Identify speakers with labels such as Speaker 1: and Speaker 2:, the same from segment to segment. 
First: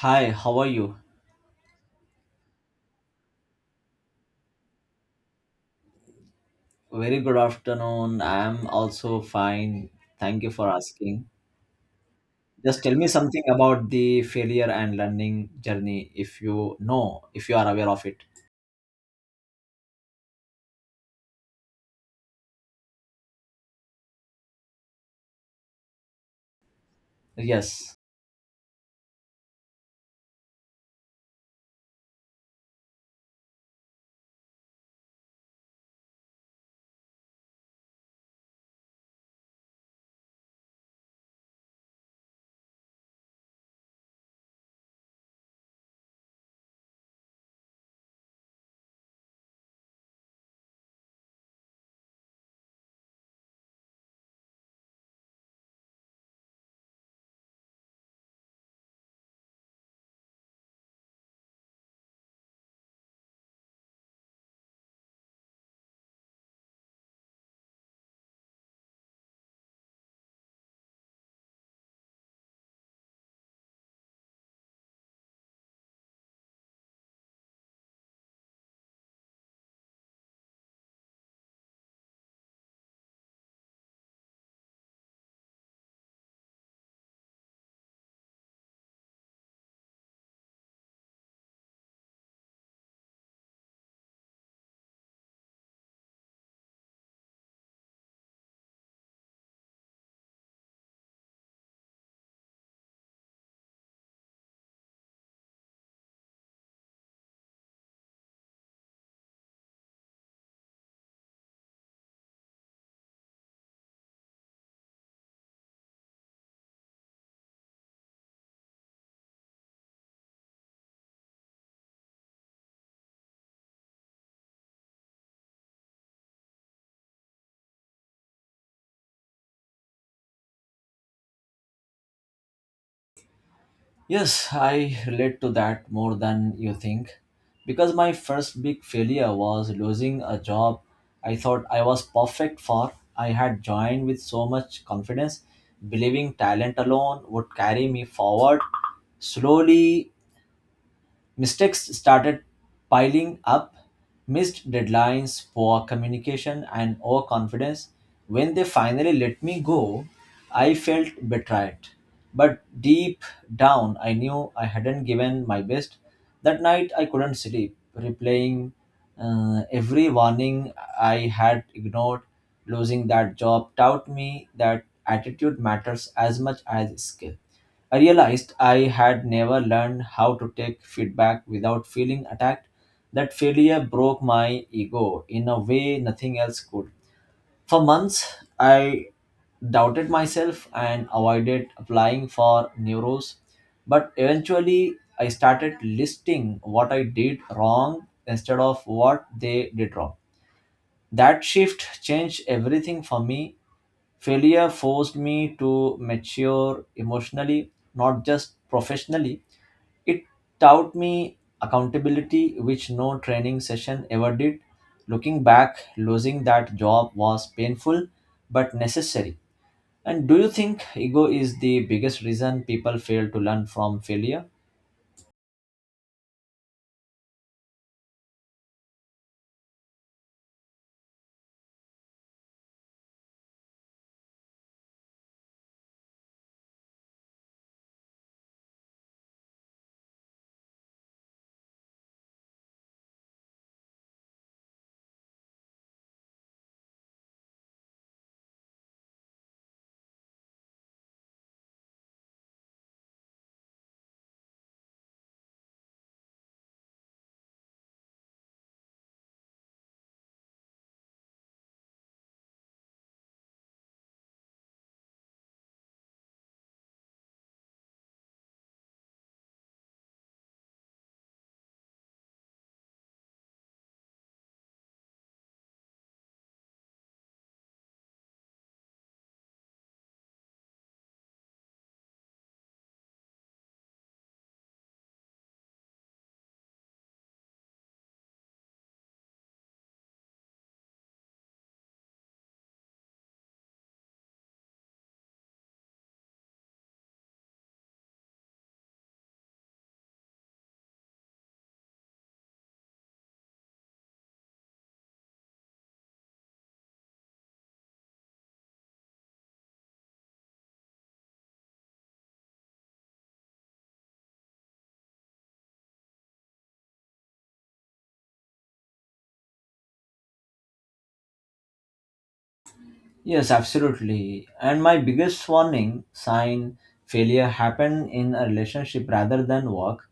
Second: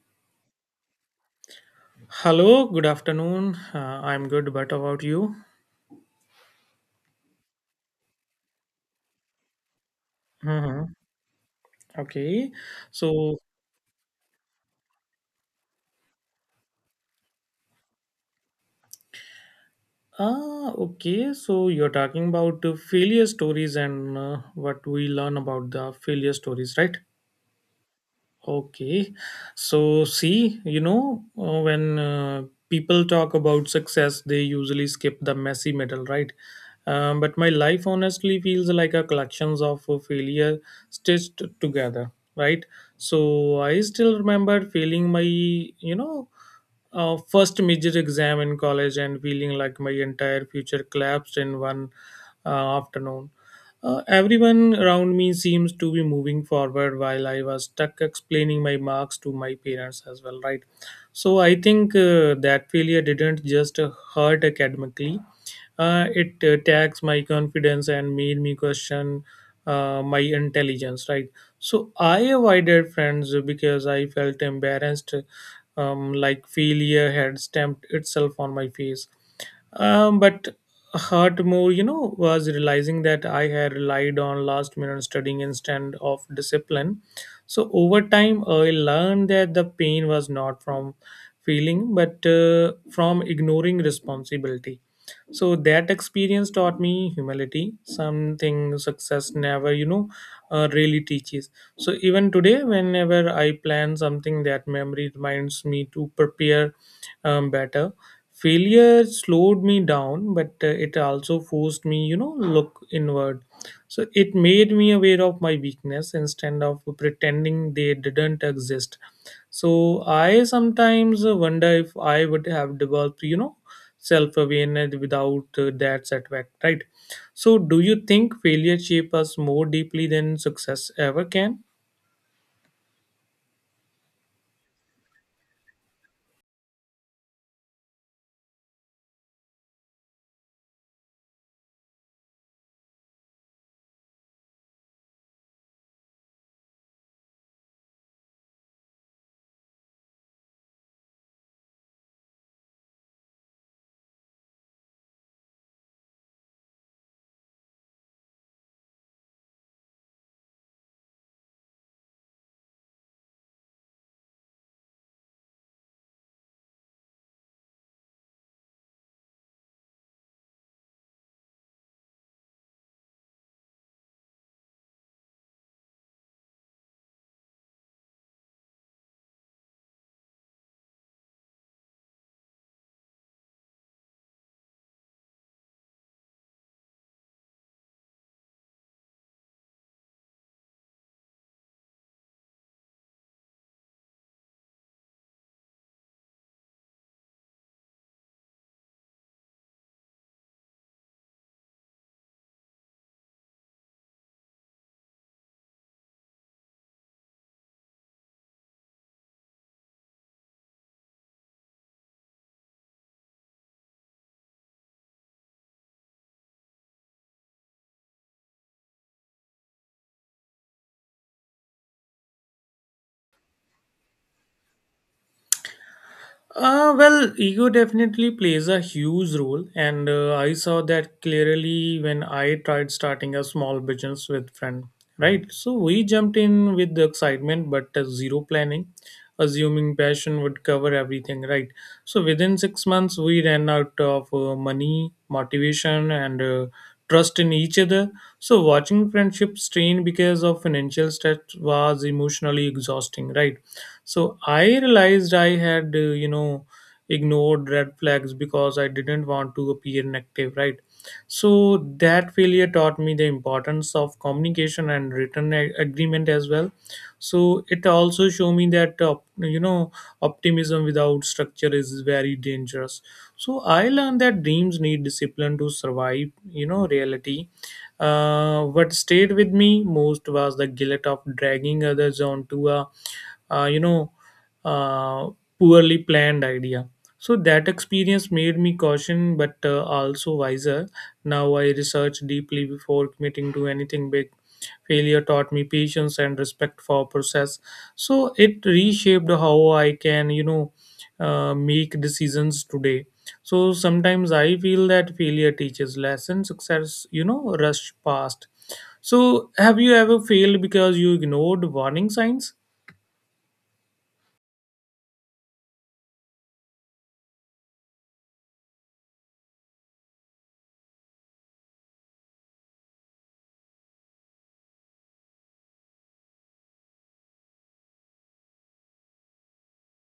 Speaker 1: Hi, how are you?
Speaker 2: Hello, good afternoon. I'm good, but about you?
Speaker 1: Very good afternoon. I'm also fine. Thank you for
Speaker 2: Hmm.
Speaker 1: asking.
Speaker 2: Okay.
Speaker 1: Just tell me
Speaker 2: So,
Speaker 1: something about the failure and learning journey, if you know, if you are aware of it.
Speaker 2: okay. So you're talking about failure stories and what we learn about the failure stories, right?
Speaker 1: Yes.
Speaker 2: Okay. So, see, when people talk about success, they usually skip the messy middle, right? But my life honestly feels like a collections of failure stitched together, right? So I still remember failing my first major exam in college and feeling like my entire future collapsed in one afternoon. Everyone around me seems to be moving forward while I was stuck explaining my marks to my parents as well, right? So I think that failure didn't just hurt academically, it attacks my confidence and made me question my intelligence, right? So I avoided friends because I felt embarrassed, like failure had stamped itself on my face. But hurt more, was realizing that I had relied on last minute studying instead of discipline. So over time, I learned that the pain was not from feeling, but from ignoring responsibility. So that experience taught me humility, something success never, really teaches. So even today, whenever I plan something, that memory reminds me to prepare better. Failure slowed me down, but it also forced me look inward. So it made me aware of my weakness instead of pretending they didn't exist. So I sometimes wonder if I would have developed self awareness without that setback, right? So do you think failure shapes us more deeply than success ever can?
Speaker 1: Yes, I relate to that more than you think, because my first big failure was losing a job I thought I was perfect for. I had joined with so much confidence, believing talent alone would carry me forward. Slowly, mistakes started piling up, missed deadlines, poor communication, and overconfidence. When they finally let me go, I felt betrayed. But deep down, I knew I hadn't given my best. That night, I couldn't sleep, replaying every warning I had ignored. Losing that job taught me that attitude matters as much as skill. I realized I had never learned how to take feedback without feeling attacked. That failure broke my ego in a way nothing else could. For months, I doubted myself and avoided applying for new roles. But eventually, I started listing what I did wrong instead of what they did wrong. That shift changed everything for me. Failure forced me to mature emotionally, not just professionally. It taught me accountability, which no training session ever did. Looking back, losing that job was painful but necessary. And do you think ego is the biggest reason people fail to learn from failure?
Speaker 2: Well, ego definitely plays a huge role, and I saw that clearly when I tried starting a small business with friend. Right, so we jumped in with the excitement, but zero planning, assuming passion would cover everything. Right, so within 6 months we ran out of money, motivation, and trust in each other. So watching friendship strain because of financial stress was emotionally exhausting. Right, so I realized I had, ignored red flags because I didn't want to appear negative, right? So that failure taught me the importance of communication and written agreement as well. So it also showed me that, optimism without structure is very dangerous. So I learned that dreams need discipline to survive, reality. What stayed with me most was the guilt of dragging others onto a uh, you know, uh, poorly planned idea. So that experience made me caution, but also wiser. Now I research deeply before committing to anything big. Failure taught me patience and respect for process. So it reshaped how I can, make decisions today. So sometimes I feel that failure teaches lessons success, rush past. So have you ever failed because you ignored warning signs?
Speaker 1: Yes, absolutely. And my biggest warning sign failure happened in a relationship rather than work.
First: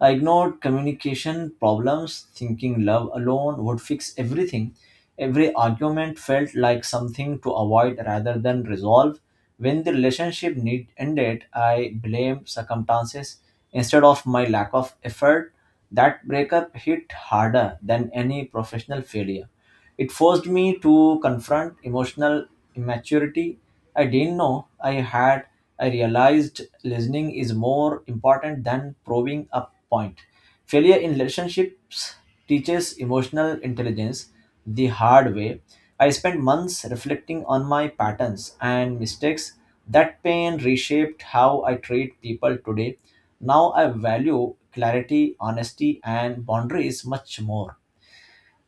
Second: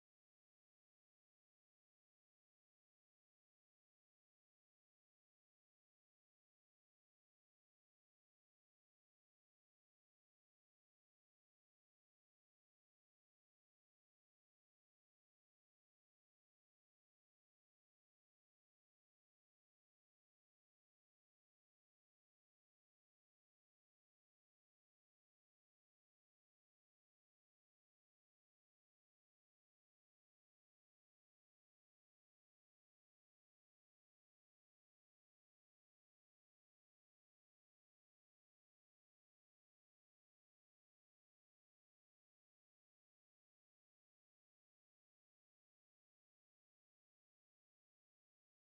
Speaker 1: I ignored communication problems, thinking love alone would fix everything. Every argument felt like something to avoid rather than resolve. When the relationship need ended, I blamed circumstances instead of my lack of effort. That breakup hit harder than any professional failure. It forced me to confront emotional immaturity I didn't know I had. I realized listening is more important than proving a point. Failure in relationships teaches emotional intelligence the hard way. I spent months reflecting on my patterns and mistakes. That pain reshaped how I treat people today. Now I value clarity, honesty, and boundaries much more.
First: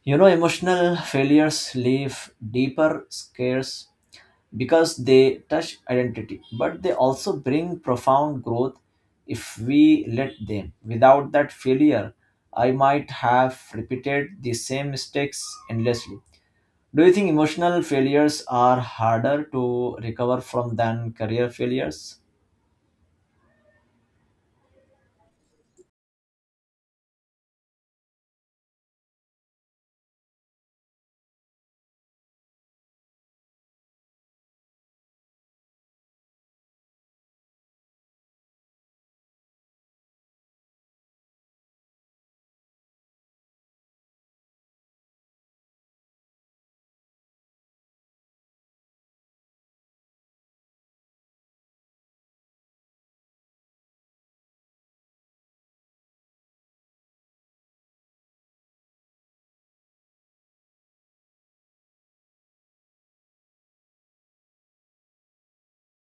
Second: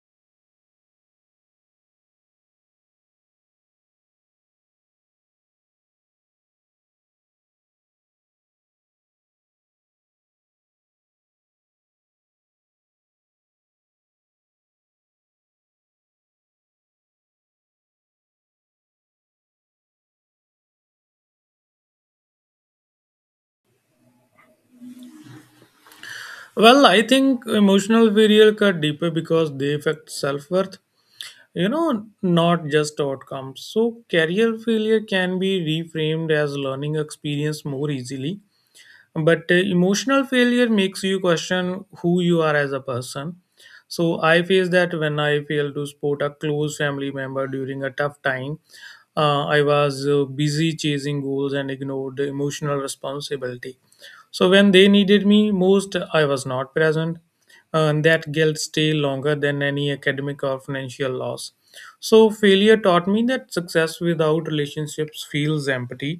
Speaker 1: You know, emotional failures leave deeper scares because they touch identity, but they also bring profound growth if we let them. Without that failure, I might have repeated the same mistakes endlessly. Do you think emotional failures are harder to recover from than career failures?
Speaker 2: Well, I think emotional burial cut deeper because they affect self worth, not just outcomes. So, career failure can be reframed as learning experience more easily, but emotional failure makes you question who you are as a person. So I faced that when I failed to support a close family member during a tough time. I was busy chasing goals and ignored the emotional responsibility. So when they needed me most, I was not present. And that guilt stay longer than any academic or financial loss. So failure taught me that success without relationships feels empty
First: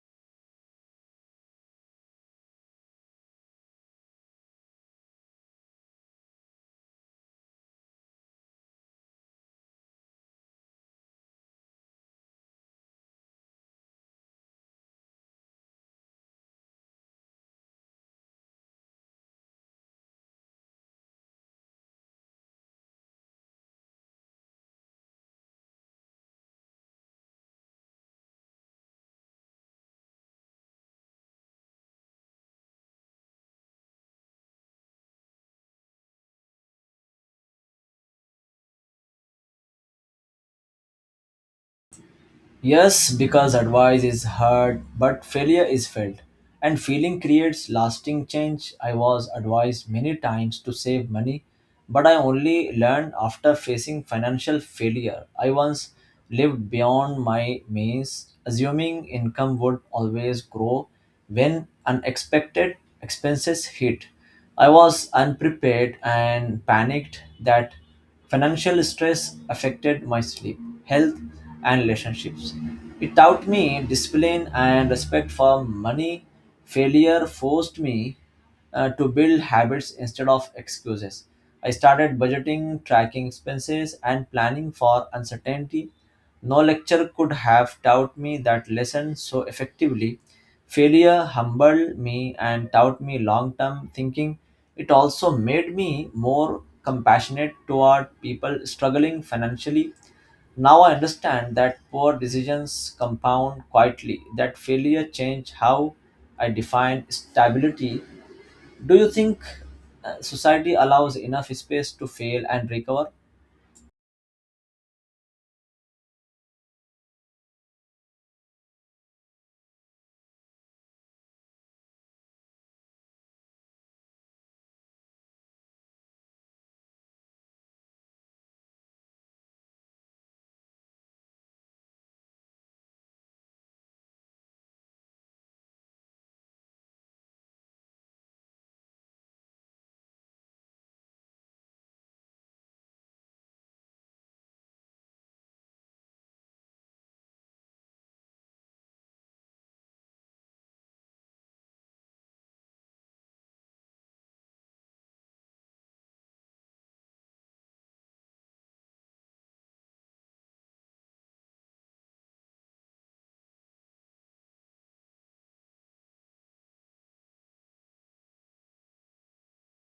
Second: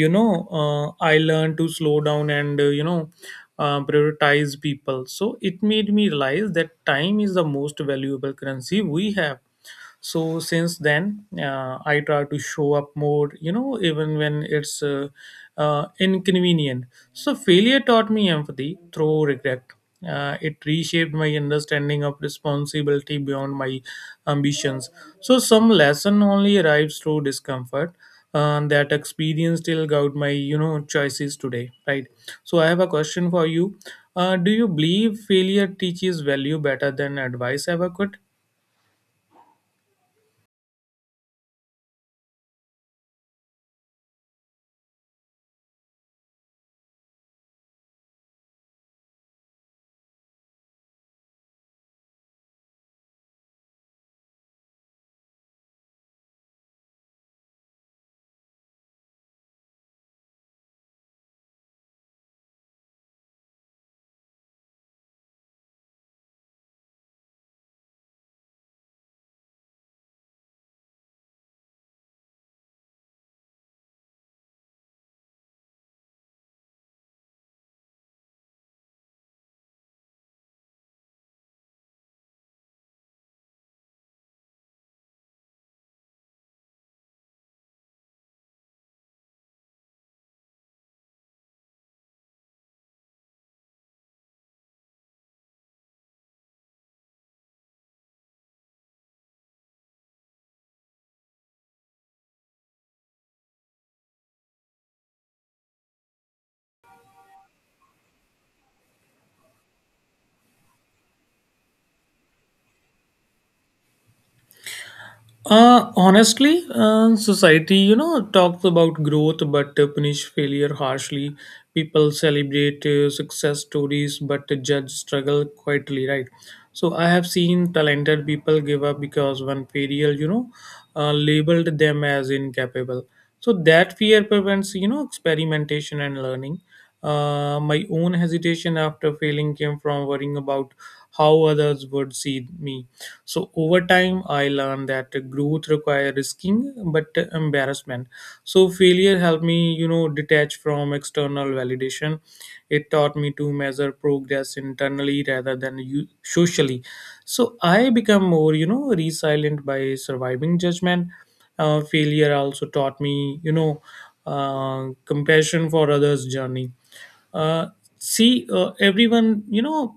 Speaker 2: you know I learned to slow down and prioritize people. So it made me realize that time is the most valuable currency we have. So since then, I try to show up more, even when it's inconvenient. So failure taught me empathy through regret. It reshaped my understanding of responsibility beyond my ambitions. So some lesson only arrives through discomfort. That experience still guide my choices today, right? So I have a question for you. Do you believe failure teaches value better than advice ever could?
Speaker 1: Yes, because advice is heard, but failure is felt, and feeling creates lasting change. I was advised many times to save money, but I only learned after facing financial failure. I once lived beyond my means, assuming income would always grow when unexpected expenses hit. I was unprepared and panicked that financial stress affected my sleep, health, and relationships. It taught me discipline and respect for money. Failure forced me to build habits instead of excuses. I started budgeting, tracking expenses, and planning for uncertainty. No lecture could have taught me that lesson so effectively. Failure humbled me and taught me long term thinking. It also made me more compassionate toward people struggling financially. Now I understand that poor decisions compound quietly, that failure changed how I define stability. Do you think society allows enough space to fail and recover?
Speaker 2: Honestly, society, talks about growth but punish failure harshly. People celebrate success stories but judge struggle quietly, right? So I have seen talented people give up because one failure, labeled them as incapable. So that fear prevents, experimentation and learning. My own hesitation after failing came from worrying about how others would see me. So over time, I learned that growth requires risking, but embarrassment. So failure helped me, detach from external validation. It taught me to measure progress internally rather than socially. So I become more, resilient by surviving judgment. Failure also taught me, compassion for others' journey. Uh, see, everyone,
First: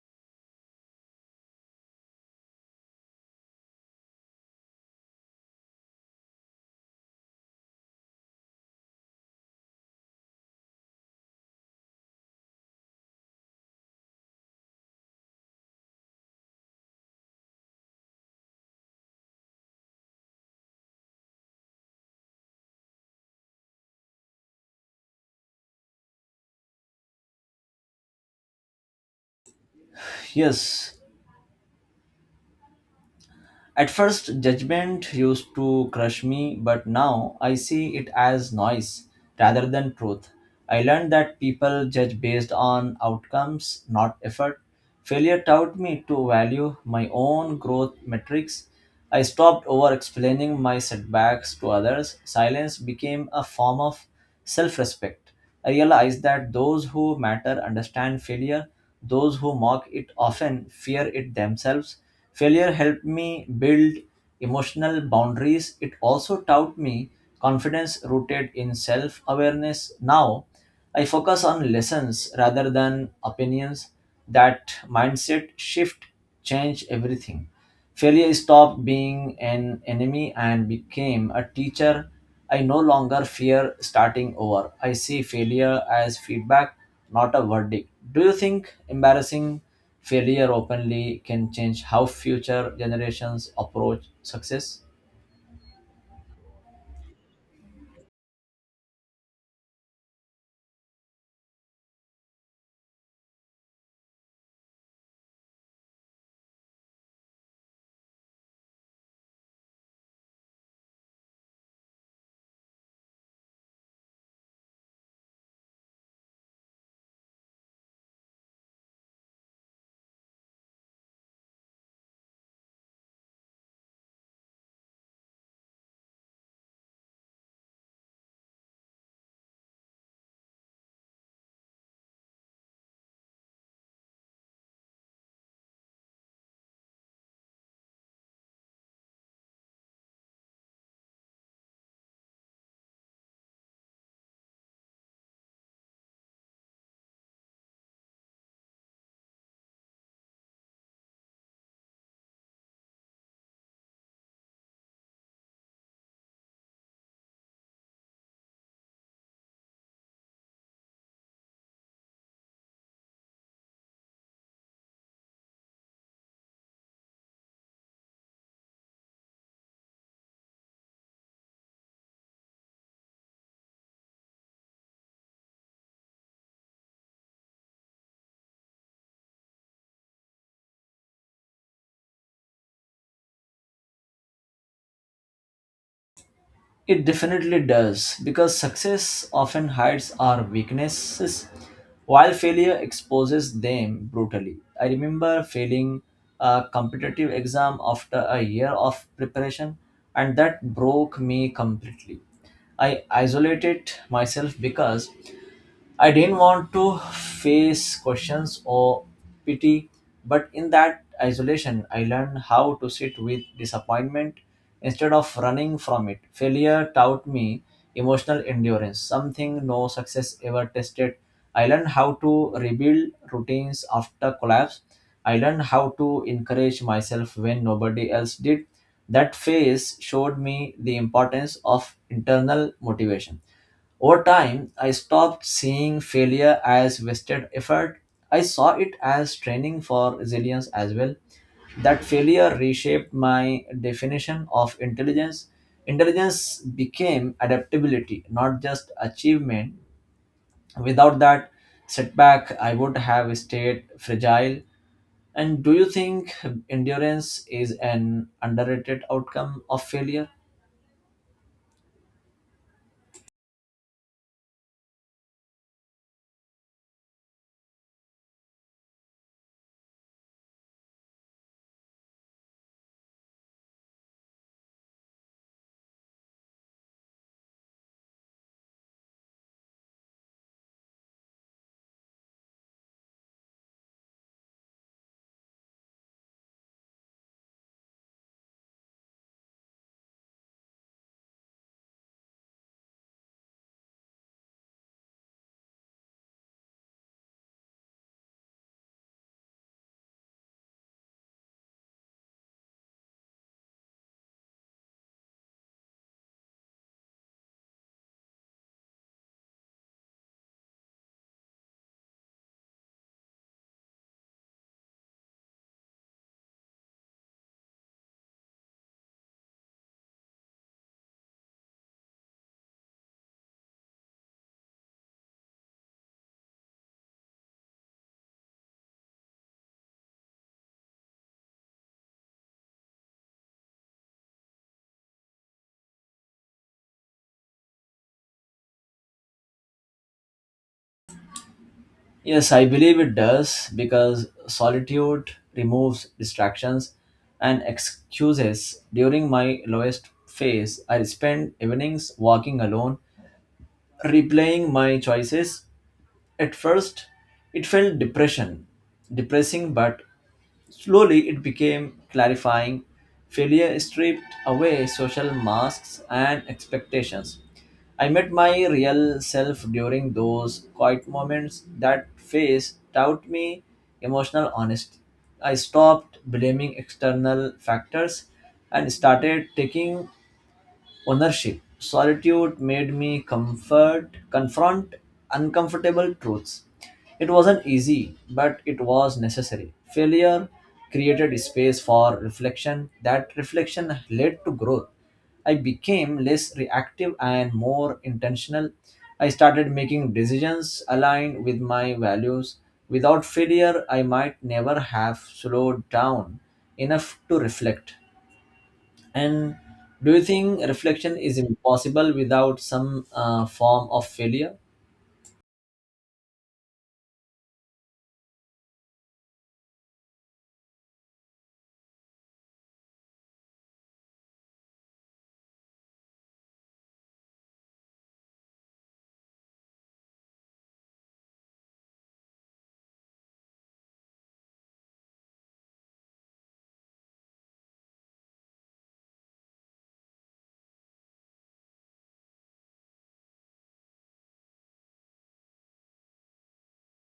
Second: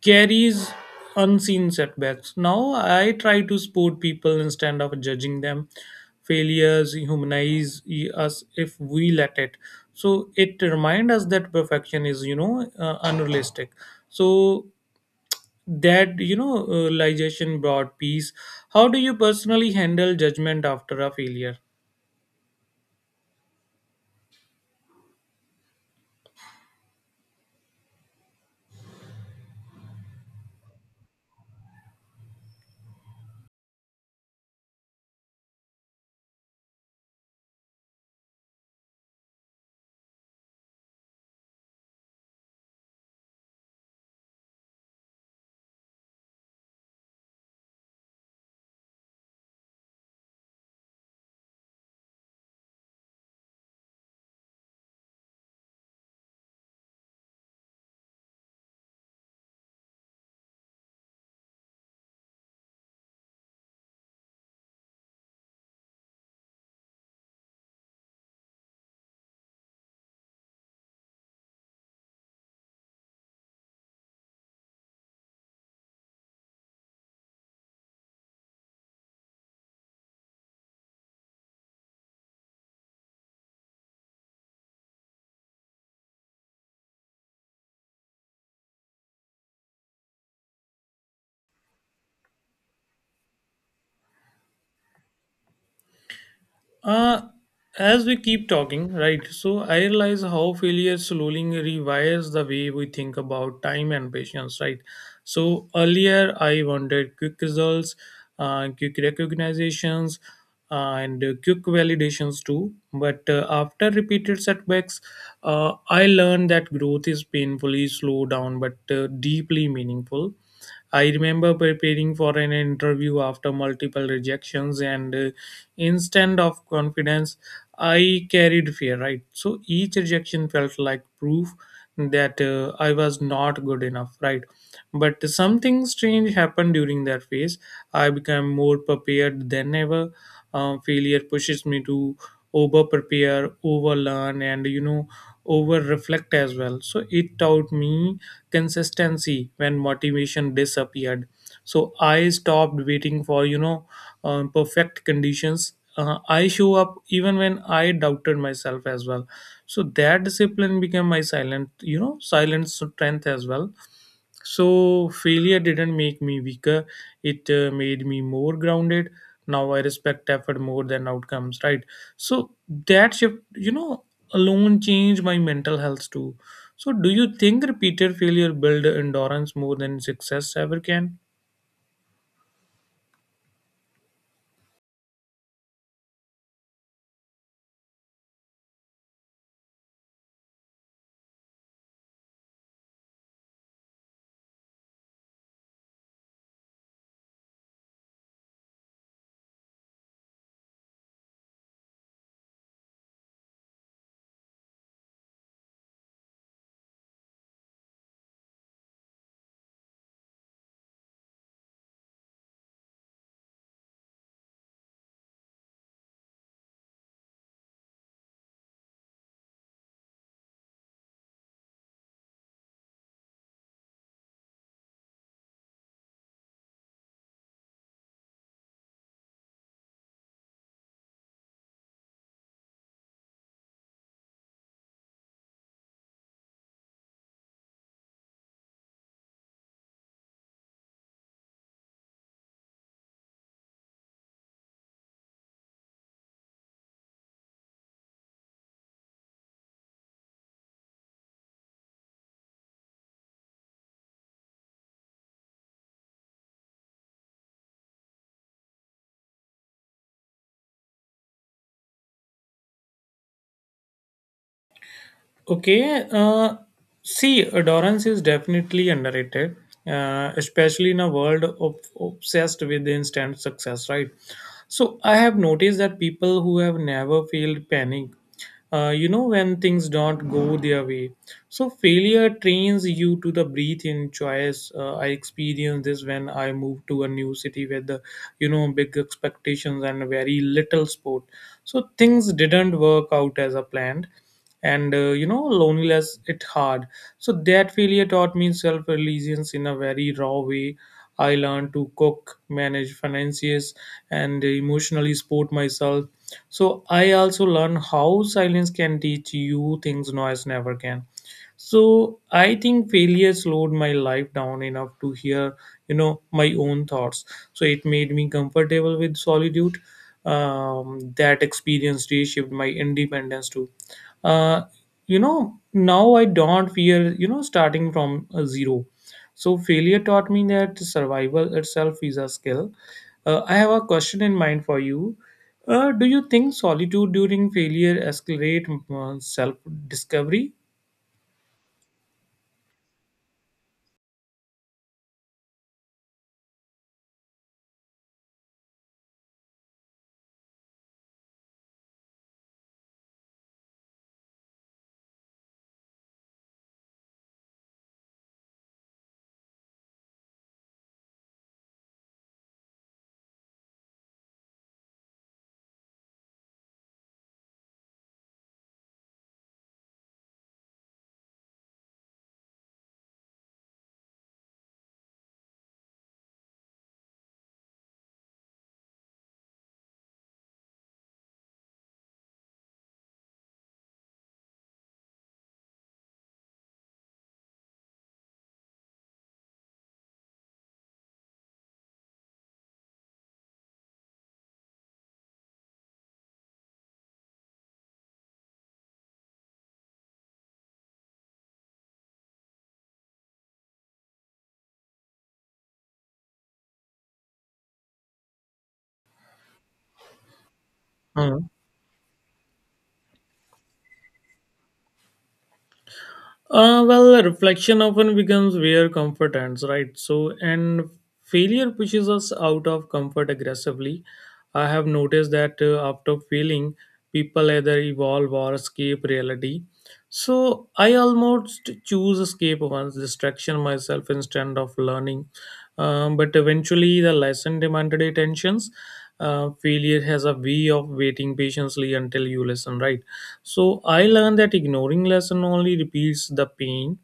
Speaker 2: carries unseen setbacks. Now I try to support people instead of judging them. Failures humanize us if we let it. So it reminds us that perfection is, unrealistic. So that realization brought peace. How do you personally handle judgment after a failure?
Speaker 1: Yes. At first, judgment used to crush me, but now I see it as noise rather than truth. I learned that people judge based on outcomes, not effort. Failure taught me to value my own growth metrics. I stopped over explaining my setbacks to others. Silence became a form of self respect. Realize that those who matter understand failure, those who mock it often fear it themselves. Failure helped me build emotional boundaries. It also taught me confidence rooted in self awareness. Now, I focus on lessons rather than opinions. That mindset shift changed everything. Failure stopped being an enemy and became a teacher. I no longer fear starting over. I see failure as feedback, not a verdict. Do you think embarrassing failure openly can change how future generations approach success?
Speaker 2: Uh, as we keep talking, right, so I realize how failure slowly rewires the way we think about time and patience, right? So earlier I wanted quick results, quick recognitions, and quick validations too. But after repeated setbacks, I learned that growth is painfully slow down but deeply meaningful. I remember preparing for an interview after multiple rejections, and instead of confidence, I carried fear, right? So each rejection felt like proof that I was not good enough, right? But something strange happened during that phase. I became more prepared than ever. Failure pushes me to over prepare, over learn, and over reflect as well. So it taught me consistency when motivation disappeared. So I stopped waiting for perfect conditions. I show up even when I doubted myself as well. So that discipline became my silent you know silent strength as well. So failure didn't make me weaker. It made me more grounded. Now I respect effort more than outcomes, right? So that shift, alone changed my mental health too. So, do you think repeated failure build endurance more than success ever can?
Speaker 1: It definitely does, because success often hides our weaknesses while failure exposes them brutally. I remember failing a competitive exam after a year of preparation, and that broke me completely. I isolated myself because I didn't want to face questions or pity, but in that isolation, I learned how to sit with disappointment instead of running from it. Failure taught me emotional endurance, something no success ever tested. I learned how to rebuild routines after collapse. I learned how to encourage myself when nobody else did. That phase showed me the importance of internal motivation. Over time, I stopped seeing failure as wasted effort. I saw it as training for resilience as well. That failure reshaped my definition of intelligence. Intelligence became adaptability, not just achievement. Without that setback, I would have stayed fragile. And do you think endurance is an underrated outcome of failure?
Speaker 2: Okay, see, endurance is definitely underrated, especially in a world of obsessed with instant success, right? So, I have noticed that people who have never failed panic when things don't go their way. So failure trains you to the breathe in choice. I experienced this when I moved to a new city with the big expectations and very little support. So things didn't work out as a planned. And loneliness it hard. So that failure taught me self reliance in a very raw way. I learned to cook manage finances and emotionally support myself. So I also learn how silence can teach you things noise never can. So I think failure slowed my life down enough to hear my own thoughts. So it made me comfortable with solitude. That experience reshaped my independence too. uh, Now I don't fear starting from a zero. So failure taught me that survival itself is a skill. I have a question in mind for you. Do you think solitude during failure accelerate self discovery?
Speaker 1: Yes, I believe it does because solitude removes distractions and excuses. During my lowest phase, I spend evenings walking alone, replaying my choices. At first, it felt depressing, but slowly, it became clarifying. Failure stripped away social masks and expectations. I met my real self during those quiet moments. That phase taught me emotional honesty. I stopped blaming external factors and started taking ownership. Solitude made me confront uncomfortable truths. It wasn't easy, but it was necessary. Failure created space for reflection. That reflection led to growth. I became less reactive and more intentional. I started making decisions aligned with my values. Without failure, I might never have slowed down enough to reflect. And do you think reflection is impossible without some form of failure?
Speaker 2: Well, reflection often becomes where comfort ends, right? So, and failure pushes us out of comfort aggressively. I have noticed that after failing, people either evolve or escape reality. So, I almost choose escape once, distraction myself instead of learning. But eventually, the lesson demanded attentions. Failure has a way of waiting patiently until you listen, right? So I learned that ignoring lesson only repeats the pain.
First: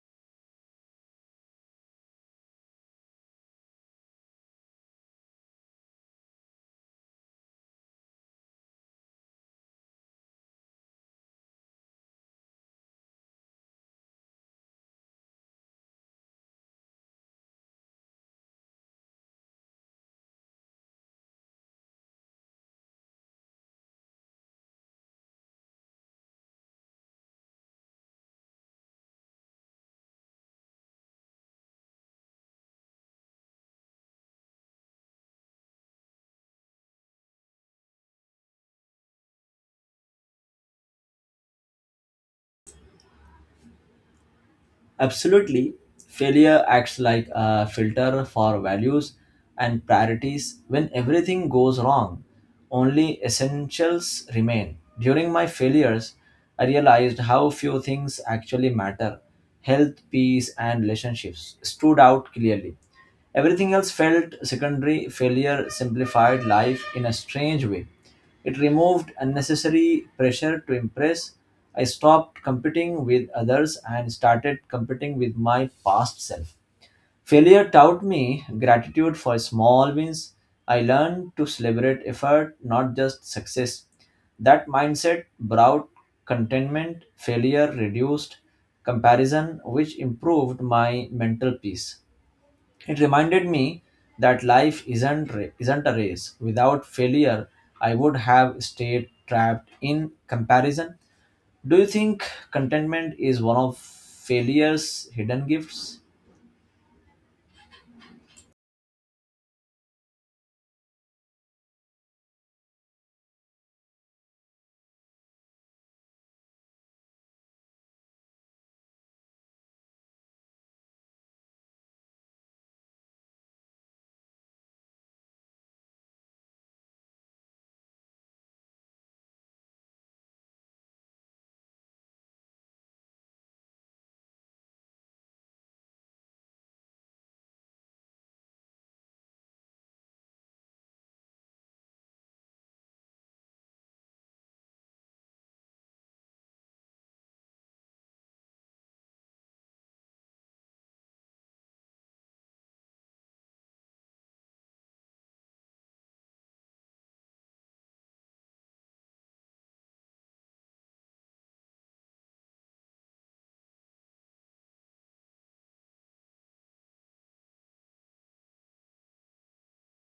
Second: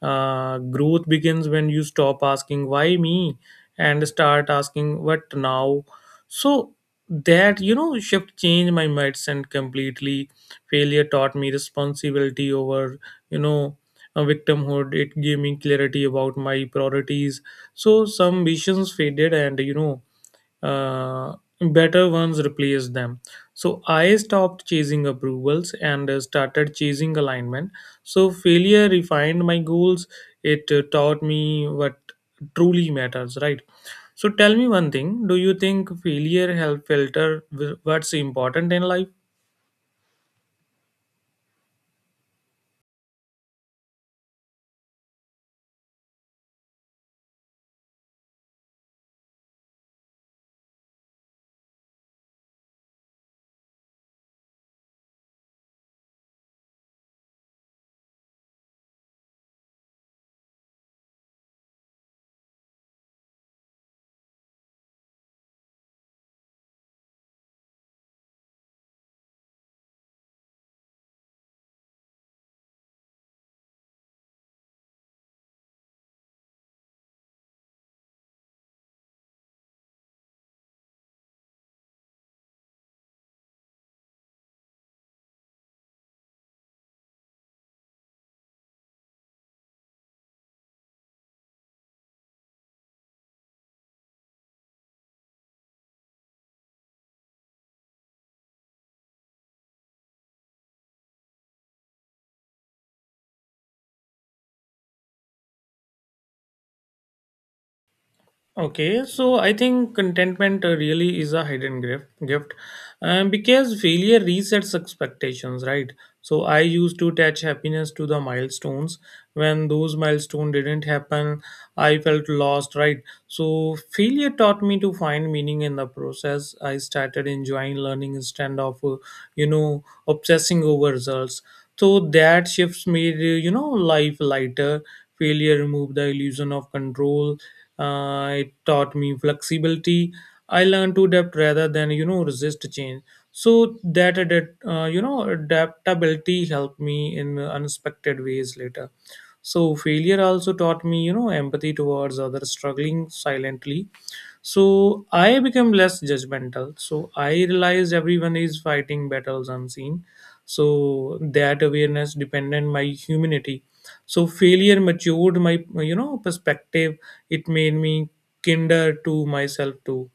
Speaker 2: Growth begins when you stop asking why me and start asking what now. So that shift changed my mindset completely. Failure taught me responsibility over you know victimhood. It gave me clarity about my priorities. So some visions faded, and uh, better ones replace them. So I stopped chasing approvals and started chasing alignment. So failure refined my goals. It taught me what truly matters, right? So tell me one thing. Do you think failure help filter what's important in life?
Speaker 1: Absolutely. Failure acts like a filter for values and priorities. When everything goes wrong, only essentials remain. During my failures, I realized how few things actually matter. Health, peace, and relationships stood out clearly. Everything else felt secondary. Failure simplified life in a strange way. It removed unnecessary pressure to impress. I stopped competing with others and started competing with my past self. Failure taught me gratitude for small wins. I learned to celebrate effort, not just success. That mindset brought contentment. Failure reduced comparison, which improved my mental peace. It reminded me that life isn't a race. Without failure, I would have stayed trapped in comparison. Do you think contentment is one of failure's hidden gifts?
Speaker 2: Okay, so I think contentment really is a hidden gift, because failure resets expectations, right? So I used to attach happiness to the milestones. When those milestones didn't happen, I felt lost, right? So failure taught me to find meaning in the process. I started enjoying learning instead of, obsessing over results. So that shifts made, life lighter. Failure removed the illusion of control. It taught me flexibility. I learned to adapt rather than resist change. So that adapt, adaptability helped me in unexpected ways later. So failure also taught me empathy towards others struggling silently. So I became less judgmental. So I realized everyone is fighting battles unseen. So that awareness depended my humanity. So failure matured my perspective. It made me kinder to myself too.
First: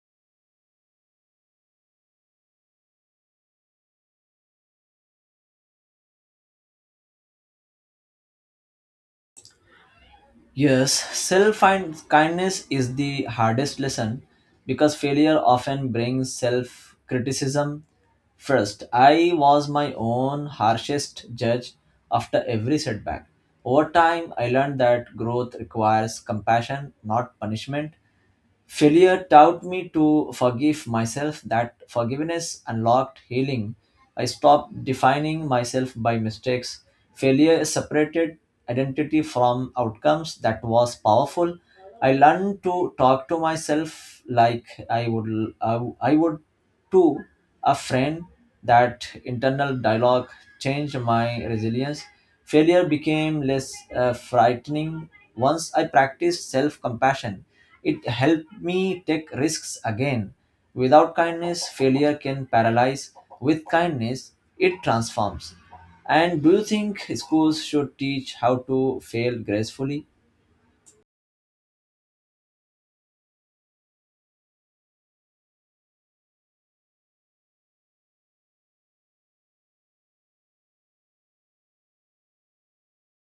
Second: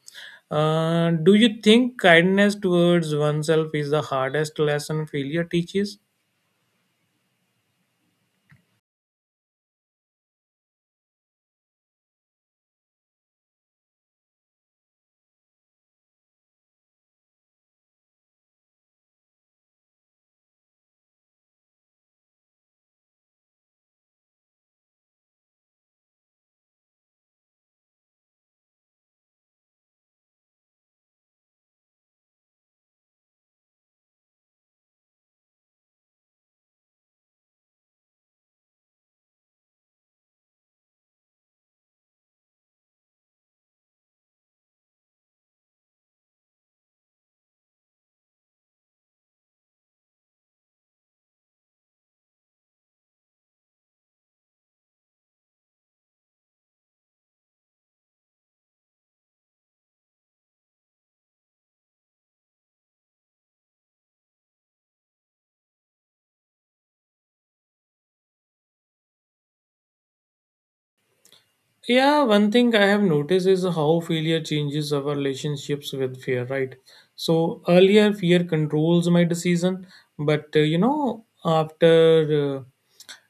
Speaker 2: Do you think kindness towards oneself is the hardest lesson failure teaches?
Speaker 1: Yes, self and kindness is the hardest lesson because failure often brings self criticism first. I was my own harshest judge after every setback. Over time, I learned that growth requires compassion, not punishment. Failure taught me to forgive myself. That forgiveness unlocked healing. I stopped defining myself by mistakes. Failure separated identity from outcomes. That was powerful. I learned to talk to myself like I would to a friend. That internal dialogue changed my resilience. Failure became less frightening once I practiced self compassion. It helped me take risks again. Without kindness, failure can paralyze. With kindness, it transforms. And do you think schools should teach how to fail gracefully?
Speaker 2: Yeah, one thing I have noticed is how failure changes our relationships with fear, right? So earlier, fear controls my decision, but after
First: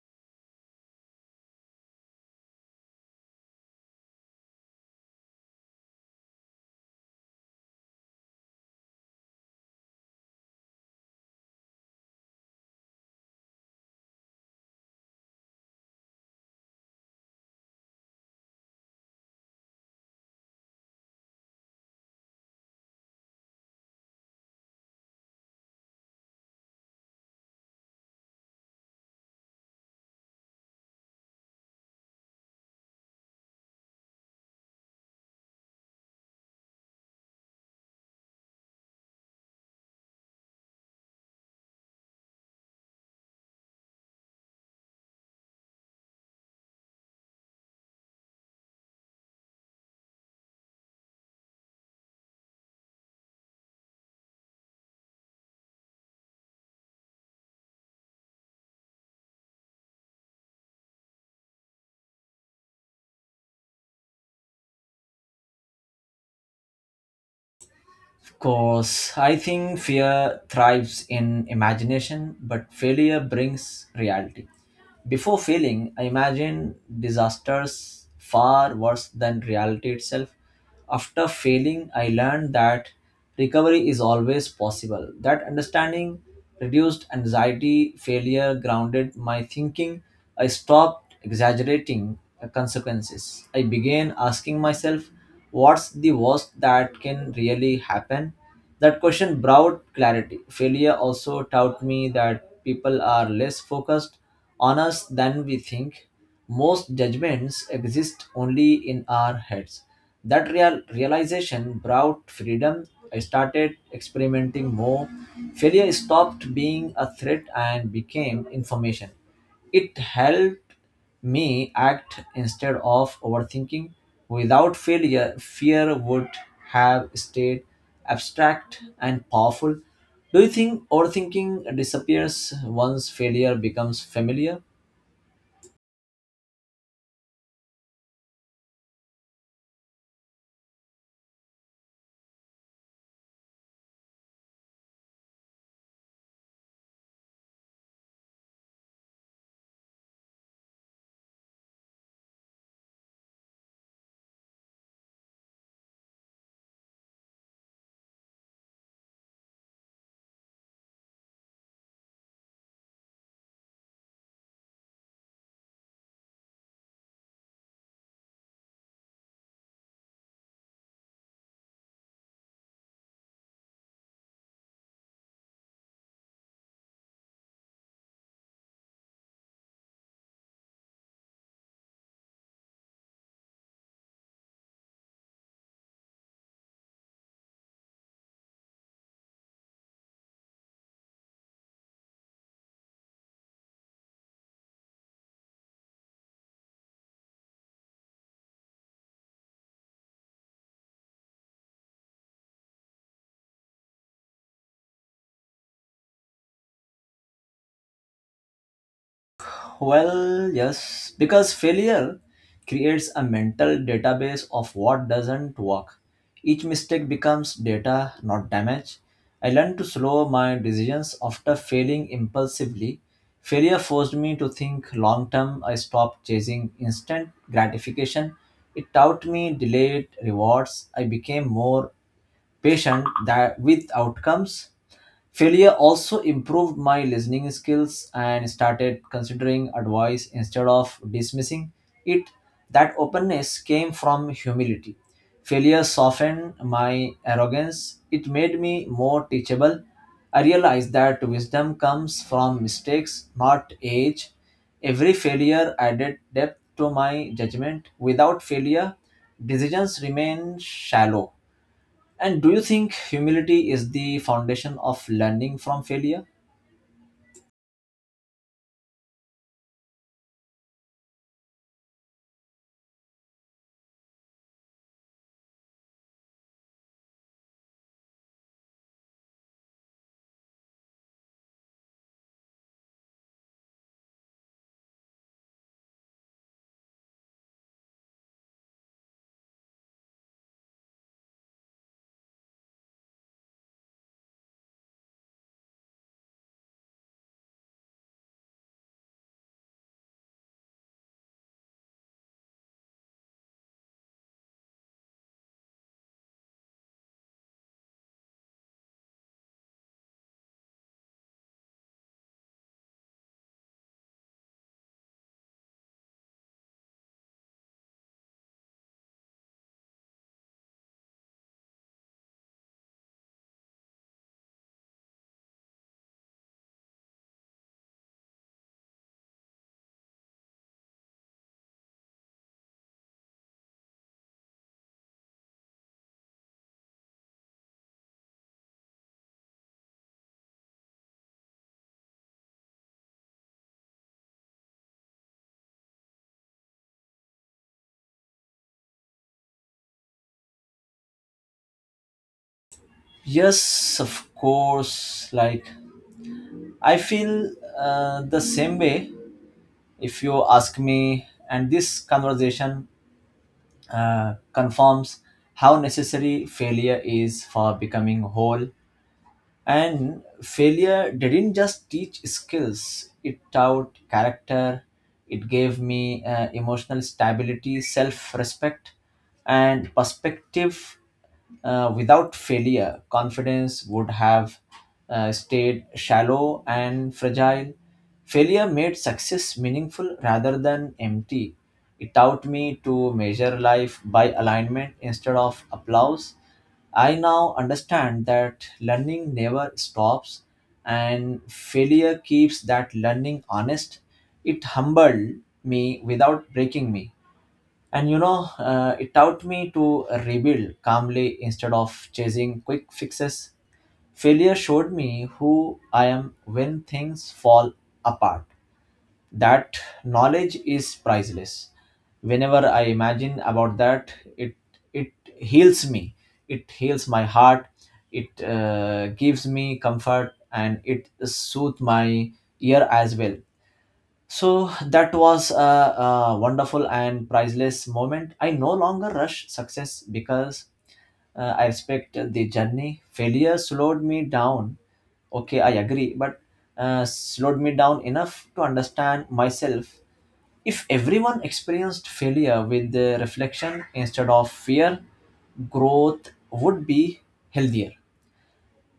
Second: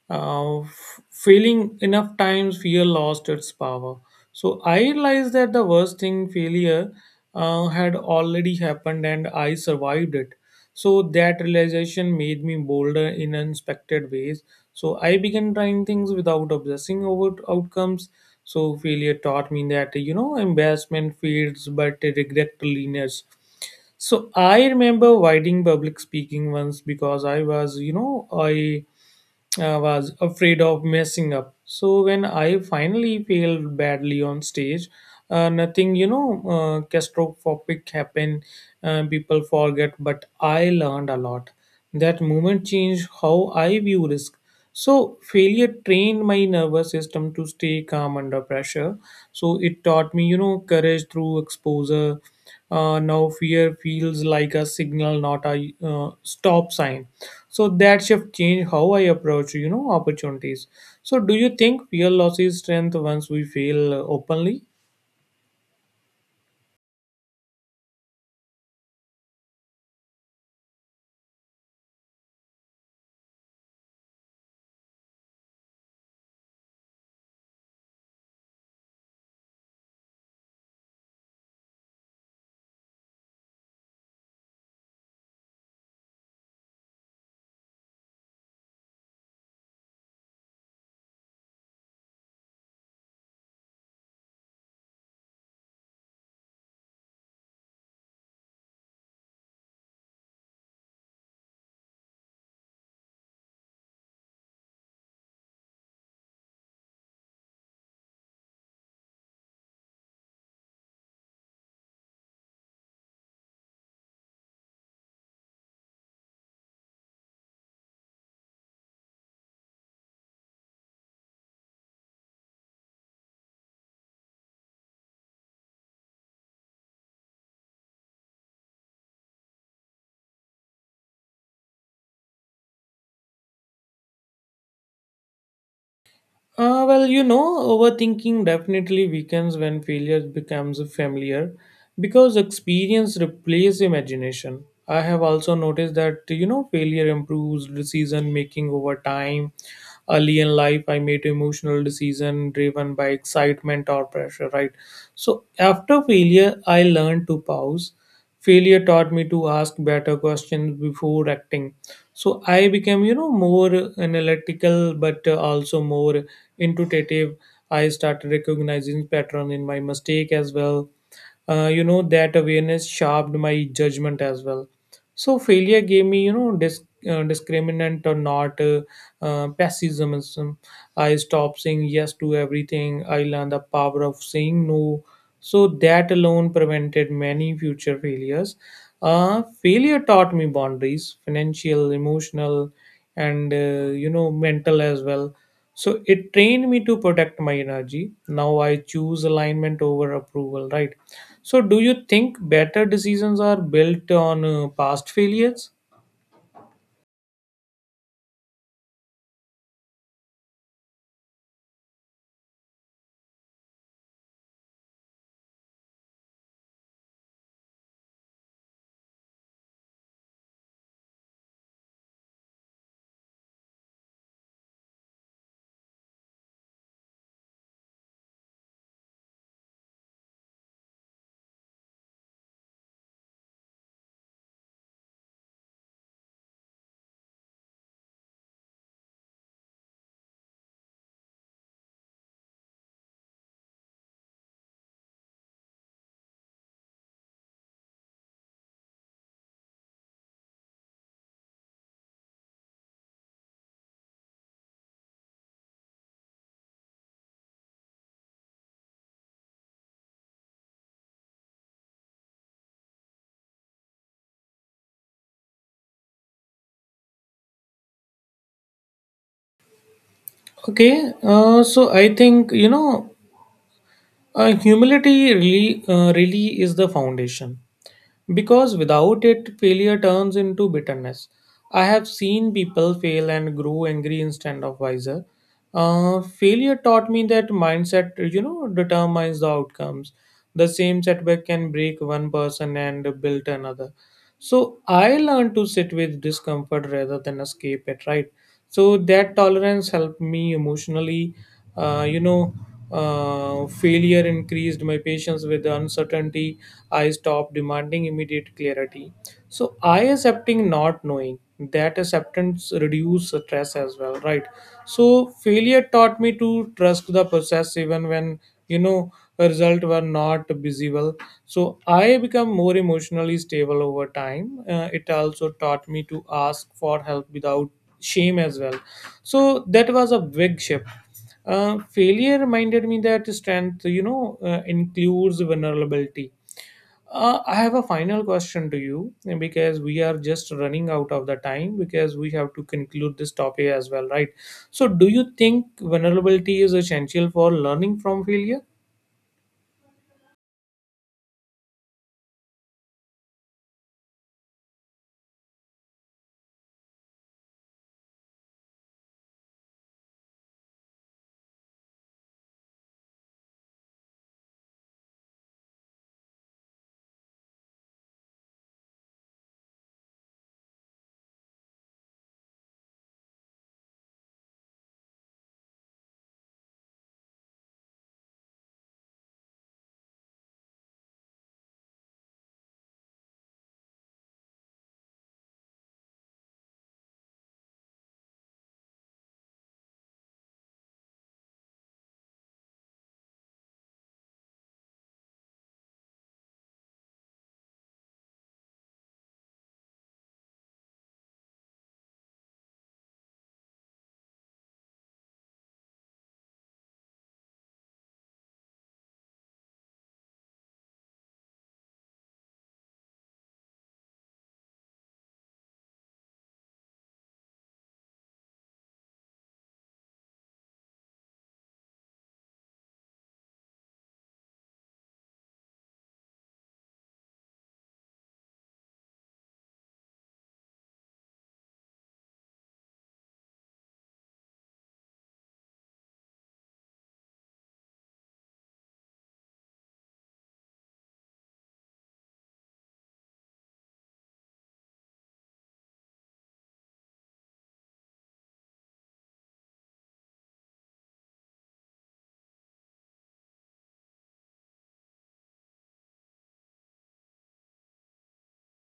Speaker 2: failing enough times, fear lost its power. So I realized that the worst thing, failure, had already happened and I survived it. So that realization made me bolder in unexpected ways. So I began trying things without obsessing over outcomes. So failure taught me that embarrassment fades, but regret lingers. So I remember riding public speaking once because I was you know I was afraid of messing up. So when I finally failed badly on stage, nothing, catastrophic happened. People forget, but I learned a lot. That moment changed how I view risk. So failure trained my nervous system to stay calm under pressure. So it taught me, courage through exposure. Now fear feels like a signal, not a stop sign. So that shift changed how I approach, opportunities. So do you think fear loses strength once we fail openly?
Speaker 1: Because I think fear thrives in imagination, but failure brings reality. Before failing, I imagine disasters far worse than reality itself. After failing, I learned that recovery is always possible. That understanding reduced anxiety. Failure grounded my thinking. I stopped exaggerating consequences. I began asking myself, what's the worst that can really happen? That question brought clarity. Failure also taught me that people are less focused on us than we think. Most judgments exist only in our heads. That real realization brought freedom. I started experimenting more. Failure stopped being a threat and became information. It helped me act instead of overthinking. Without failure, fear would have stayed abstract and powerful. Do you think overthinking disappears once failure becomes familiar?
Speaker 2: Well, overthinking definitely weakens when failure becomes familiar because experience replaces imagination. I have also noticed that, failure improves decision making over time. Early in life, I made emotional decision driven by excitement or pressure, right? So after failure, I learned to pause. Failure taught me to ask better questions before acting. So I became more analytical, but also more intuitive. I started recognizing pattern in my mistake as well. That awareness sharpened my judgment as well. So failure gave me discriminant or not pessimism. I stopped saying yes to everything. I learned the power of saying no. So that alone prevented many future failures. Failure taught me boundaries, financial, emotional, and mental as well. So it trained me to protect my energy. Now I choose alignment over approval, right? So do you think better decisions are built on past failures?
Speaker 1: Well, yes, because failure creates a mental database of what doesn't work. Each mistake becomes data, not damage. I learned to slow my decisions after failing impulsively. Failure forced me to think long term. I stopped chasing instant gratification. It taught me delayed rewards. I became more patient that with outcomes. Failure also improved my listening skills and started considering advice instead of dismissing it. That openness came from humility. Failure softened my arrogance, it made me more teachable. I realized that wisdom comes from mistakes, not age. Every failure added depth to my judgment. Without failure, decisions remain shallow. And do you think humility is the foundation of learning from failure?
Speaker 2: Okay, so I think humility really, really is the foundation because without it, failure turns into bitterness. I have seen people fail and grow angry instead of wiser. Failure taught me that mindset, determines the outcomes. The same setback can break one person and build another. So I learned to sit with discomfort rather than escape it, right? So that tolerance helped me emotionally. Uh, you know, Failure increased my patience with the uncertainty. I stopped demanding immediate clarity. So I accepting not knowing. That acceptance reduced stress as well, right? So failure taught me to trust the process even when you know result were not visible. So I become more emotionally stable over time. It also taught me to ask for help without shame as well. So that was a big shift. Failure reminded me that strength, includes vulnerability. I have a final question to you because we are just running out of the time, because we have to conclude this topic as well, right? So, do you think vulnerability is essential for learning from failure?
Speaker 1: Yes, of course. Like, I feel the same way if you ask me, and this conversation confirms how necessary failure is for becoming whole. And failure didn't just teach skills, it taught character, it gave me emotional stability, self respect, and perspective. Without failure, confidence would have stayed shallow and fragile. Failure made success meaningful rather than empty. It taught me to measure life by alignment instead of applause. I now understand that learning never stops, and failure keeps that learning honest. It humbled me without breaking me. And you know, it taught me to rebuild calmly instead of chasing quick fixes. Failure showed me who I am when things fall apart. That knowledge is priceless. Whenever I imagine about that, it heals me. It heals my heart. It gives me comfort and it soothes my ear as well. So that was a wonderful and priceless moment. I no longer rush success because I respect the journey. Failure slowed me down. Okay, I agree, but slowed me down enough to understand myself. If everyone experienced failure with the reflection instead of fear, growth would be healthier.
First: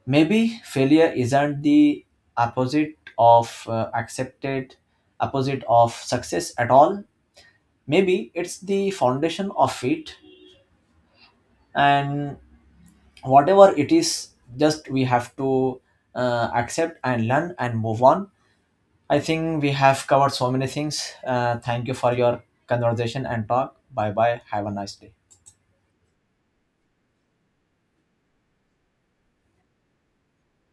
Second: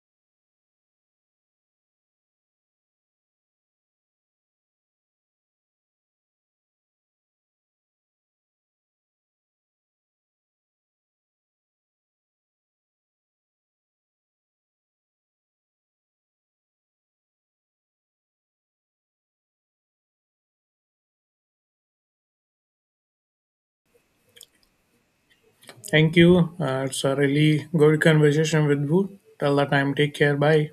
Speaker 1: Maybe failure isn't the opposite of uh, accepted opposite of success at all. Maybe it's the foundation of it, and whatever it is, just we have to accept and learn and move on. I think we have covered so many things. Thank you for your conversation and talk. Bye bye. Have a nice day.
Speaker 2: Thank you. It's a really good conversation with you. Till the time, take care. Bye.